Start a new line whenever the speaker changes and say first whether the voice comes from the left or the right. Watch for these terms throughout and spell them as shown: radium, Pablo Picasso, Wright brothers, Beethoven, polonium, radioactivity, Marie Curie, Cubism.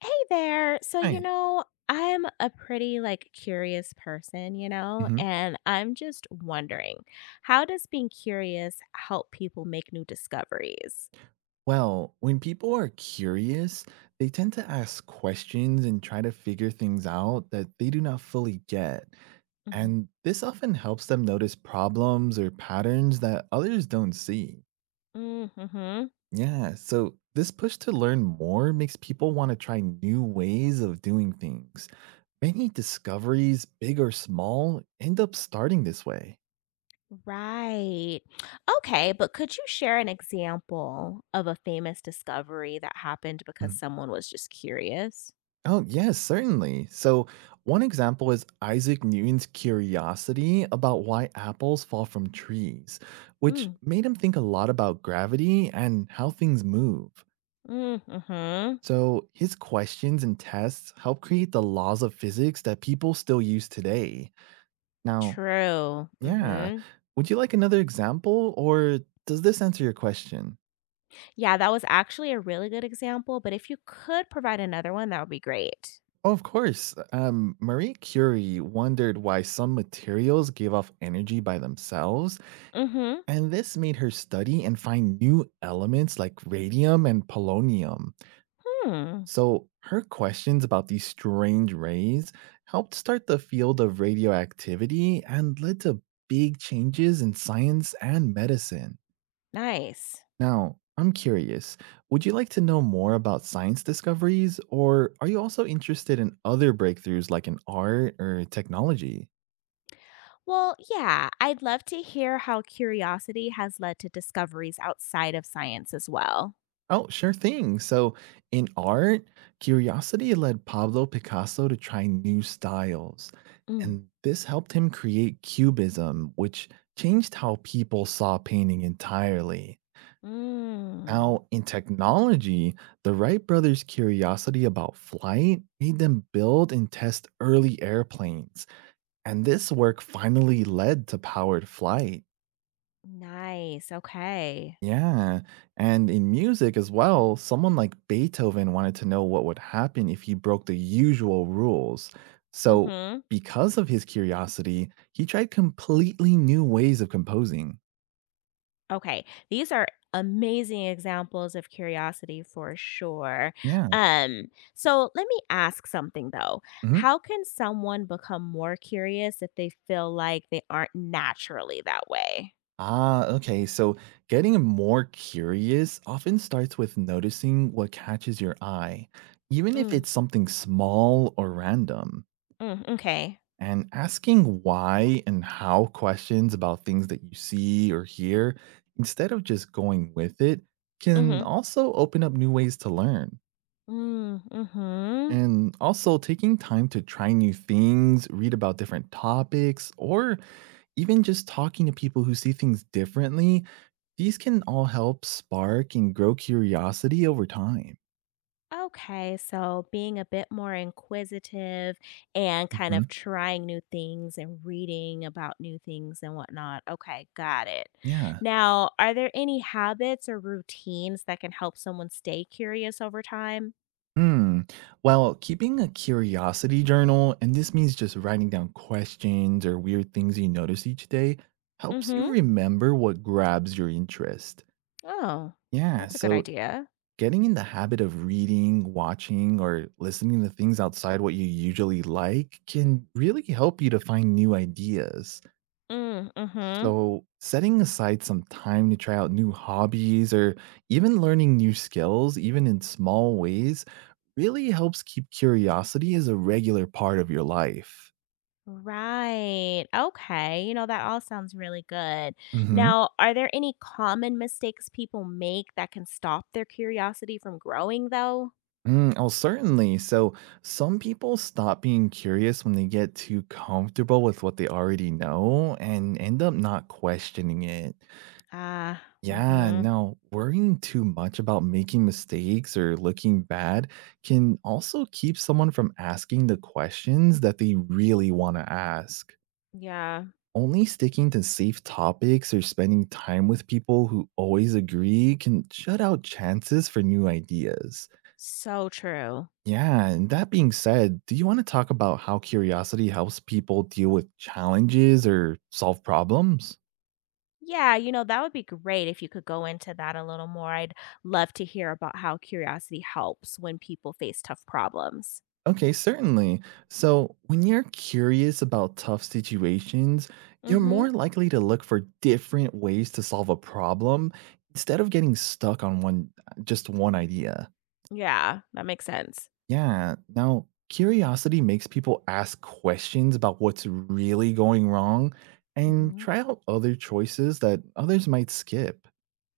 left: Hey there.
right: Right.
left: I'm a pretty like curious person,
right: Mhm.
left: and I'm just wondering, how does being curious help people make new discoveries?
right: Well, when people are curious, they tend to ask questions and try to figure things out that they do not fully get. And this often helps them notice problems or patterns that others don't see.
left: Hmm, hmm.
right: Yeah, so this push to learn more makes people want to try new ways of doing things. Many discoveries, big or small, end up starting this way.
left: Right. Okay, but could you share an example of a famous discovery that happened because someone was just curious?
right: Oh, yes, certainly. One example is Isaac Newton's curiosity about why apples fall from trees, which
left: Mm.
right: made him think a lot about gravity and how things move.
left: Mm-hmm.
right: So, his questions and tests helped create the laws of physics that people still use today. Now,
left: True.
right: yeah,
left: Mm-hmm.
right: would you like another example, or does this answer your question?
left: Yeah, that was actually a really good example, but if you could provide another one, that would be great.
right: Oh, of course. Marie Curie wondered why some materials gave off energy by themselves,
left: Mhm.
right: and this made her study and find new elements like radium and polonium.
left: Hmm.
right: So her questions about these strange rays helped start the field of radioactivity and led to big changes in science and medicine.
left: Nice.
right: Now, I'm curious, would you like to know more about science discoveries, or are you also interested in other breakthroughs like in art or technology?
left: Well, yeah, I'd love to hear how curiosity has led to discoveries outside of science as well.
right: Oh, sure thing. So, in art, curiosity led Pablo Picasso to try new styles.
left: Mm.
right: And this helped him create Cubism, which changed how people saw painting entirely.
left: Mm.
right: Now, in technology, the Wright brothers' curiosity about flight made them build and test early airplanes. And this work finally led to powered flight.
left: Nice. Okay.
right: Yeah. And in music as well, someone like Beethoven wanted to know what would happen if he broke the usual rules. So,
left: Mhm.
right: because of his curiosity, he tried completely new ways of composing.
left: Okay, these are amazing examples of curiosity for sure.
right: Yeah.
left: Um, so let me ask something though.
right: Mhm.
left: How can someone become more curious if they feel like they aren't naturally that way?
right: Ah, okay. So, getting more curious often starts with noticing what catches your eye, even if
left: Mm,
right: it's something small or random.
left: mm, okay.
right: And asking why and how questions about things that you see or hear, instead of just going with it, can
left: Mm-hmm.
right: also open up new ways to learn.
left: Mm, hmm, mm, hmm.
right: And also, taking time to try new things, read about different topics, or even just talking to people who see things differently, these can all help spark and grow curiosity over time.
left: Okay, so being a bit more inquisitive and kind
right: Hmm.
left: of trying new things and reading about new things and whatnot. Okay, got it.
right: Yeah.
left: Now, are there any habits or routines that can help someone stay curious over time?
right: Hmm. Well, keeping a curiosity journal, and this means just writing down questions or weird things you notice each day, helps you
left: Mm-hmm.
right: remember what grabs your interest.
left: Oh,
right: Yeah,
left: that's a good
right: so
left: idea.
right: getting in the habit of reading, watching, or listening to things outside what you usually like can really help you to find new ideas.
left: Mm, mm-hmm.
right: So, setting aside some time to try out new hobbies or even learning new skills, even in small ways, really helps keep curiosity as a regular part of your life.
left: Right. Okay. You know, that all sounds really good.
right: Hmm.
left: Now, are there any common mistakes people make that can stop their curiosity from growing, though?
right: Oh, certainly. So, some people stop being curious when they get too comfortable with what they already know and end up not questioning it.
left: Ah,
right: Yeah,
left: mhm.
right: no, worrying too much about making mistakes or looking bad can also keep someone from asking the questions that they really want to ask.
left: Yeah,
right: Only sticking to safe topics or spending time with people who always agree can shut out chances for new ideas.
left: so true.
right: Yeah, and that being said, do you want to talk about how curiosity helps people deal with challenges or solve problems?
left: Yeah, you know, that would be great if you could go into that a little more. I'd love to hear about how curiosity helps when people face tough problems.
right: Okay, certainly. So, when you're curious about tough situations, you're
left: Mhm.
right: more likely to look for different ways to solve a problem instead of getting stuck on one just one idea.
left: Yeah, that makes sense.
right: Yeah. Now, curiosity makes people ask questions about what's really going wrong and
left: Mhm.
right: try out other choices that others might skip.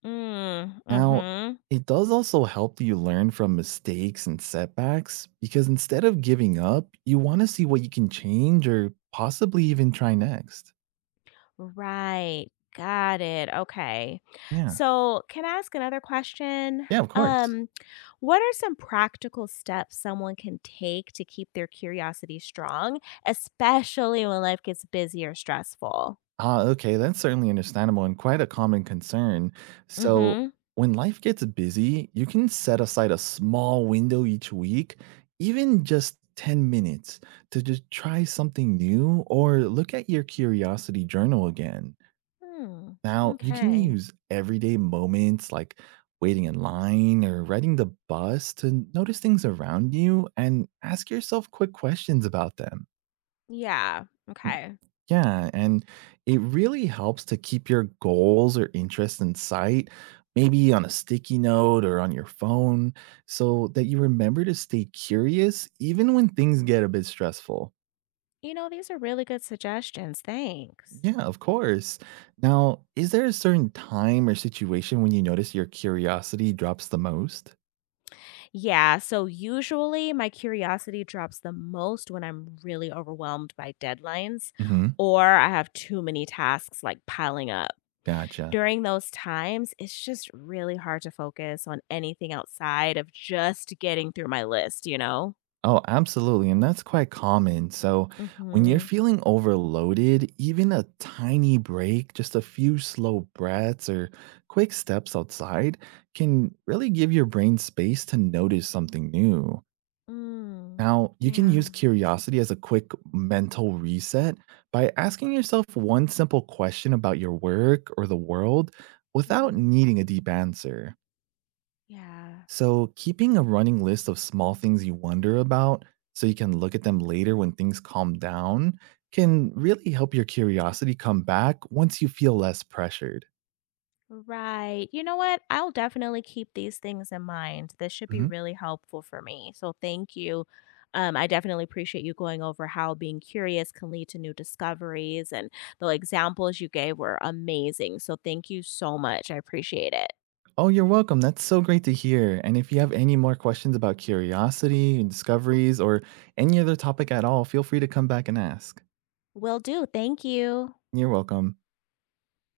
left: Mm,
right: Now,
left: mhm.
right: it does also help you learn from mistakes and setbacks because instead of giving up, you want to see what you can change or possibly even try next.
left: Right. Got it. Okay.
right: Yeah.
left: So, can I ask another question?
right: Yeah, of course.
left: Um, what are some practical steps someone can take to keep their curiosity strong, especially when life gets busy or stressful?
right: Ah, okay. That's certainly understandable and quite a common concern. So,
left: Mhm.
right: when life gets busy, you can set aside a small window each week, even just 10 minutes, to just try something new or look at your curiosity journal again.
left: Hmm.
right: Now, you can
left: Okay.
right: use everyday moments like waiting in line or riding the bus to notice things around you and ask yourself quick questions about them.
left: Yeah.
right: Mm,
left: Okay.
right: Yeah, and it really helps to keep your goals or interests in sight, maybe on a sticky note or on your phone, so that you remember to stay curious even when things get a bit stressful.
left: You know, these are really good suggestions. Thanks.
right: Yeah, of course. Now, is there a certain time or situation when you notice your curiosity drops the most?
left: Yeah, so usually my curiosity drops the most when I'm really overwhelmed by deadlines
right: Hmm.
left: or I have too many tasks like piling up.
right: Gotcha.
left: During those times, it's just really hard to focus on anything outside of just getting through my list, you know?
right: Oh, absolutely. And that's quite common. So, when you're
left: Mhm.
right: feeling overloaded, even a tiny break, just a few slow breaths or quick steps outside can really give your brain space to notice something new.
left: Mm.
right: Now, you can use
left: Yeah.
right: curiosity as a quick mental reset by asking yourself one simple question about your work or the world without
left: Mhm.
right: needing a deep answer.
left: Yeah.
right: So, keeping a running list of small things you wonder about so you can look at them later when things calm down can really help your curiosity come back once you feel less pressured.
left: Right. You know what? I'll definitely keep these things in mind. This should be really helpful for me. So thank you. I definitely appreciate you going over how being curious can lead to new discoveries. And the examples you gave were amazing. So thank you so much. I appreciate it.
right: Oh, you're welcome. That's so great to hear. And if you have any more questions about curiosity and discoveries or any other topic at all, feel free to come back and ask.
left: Will do. Thank you.
right: You're welcome.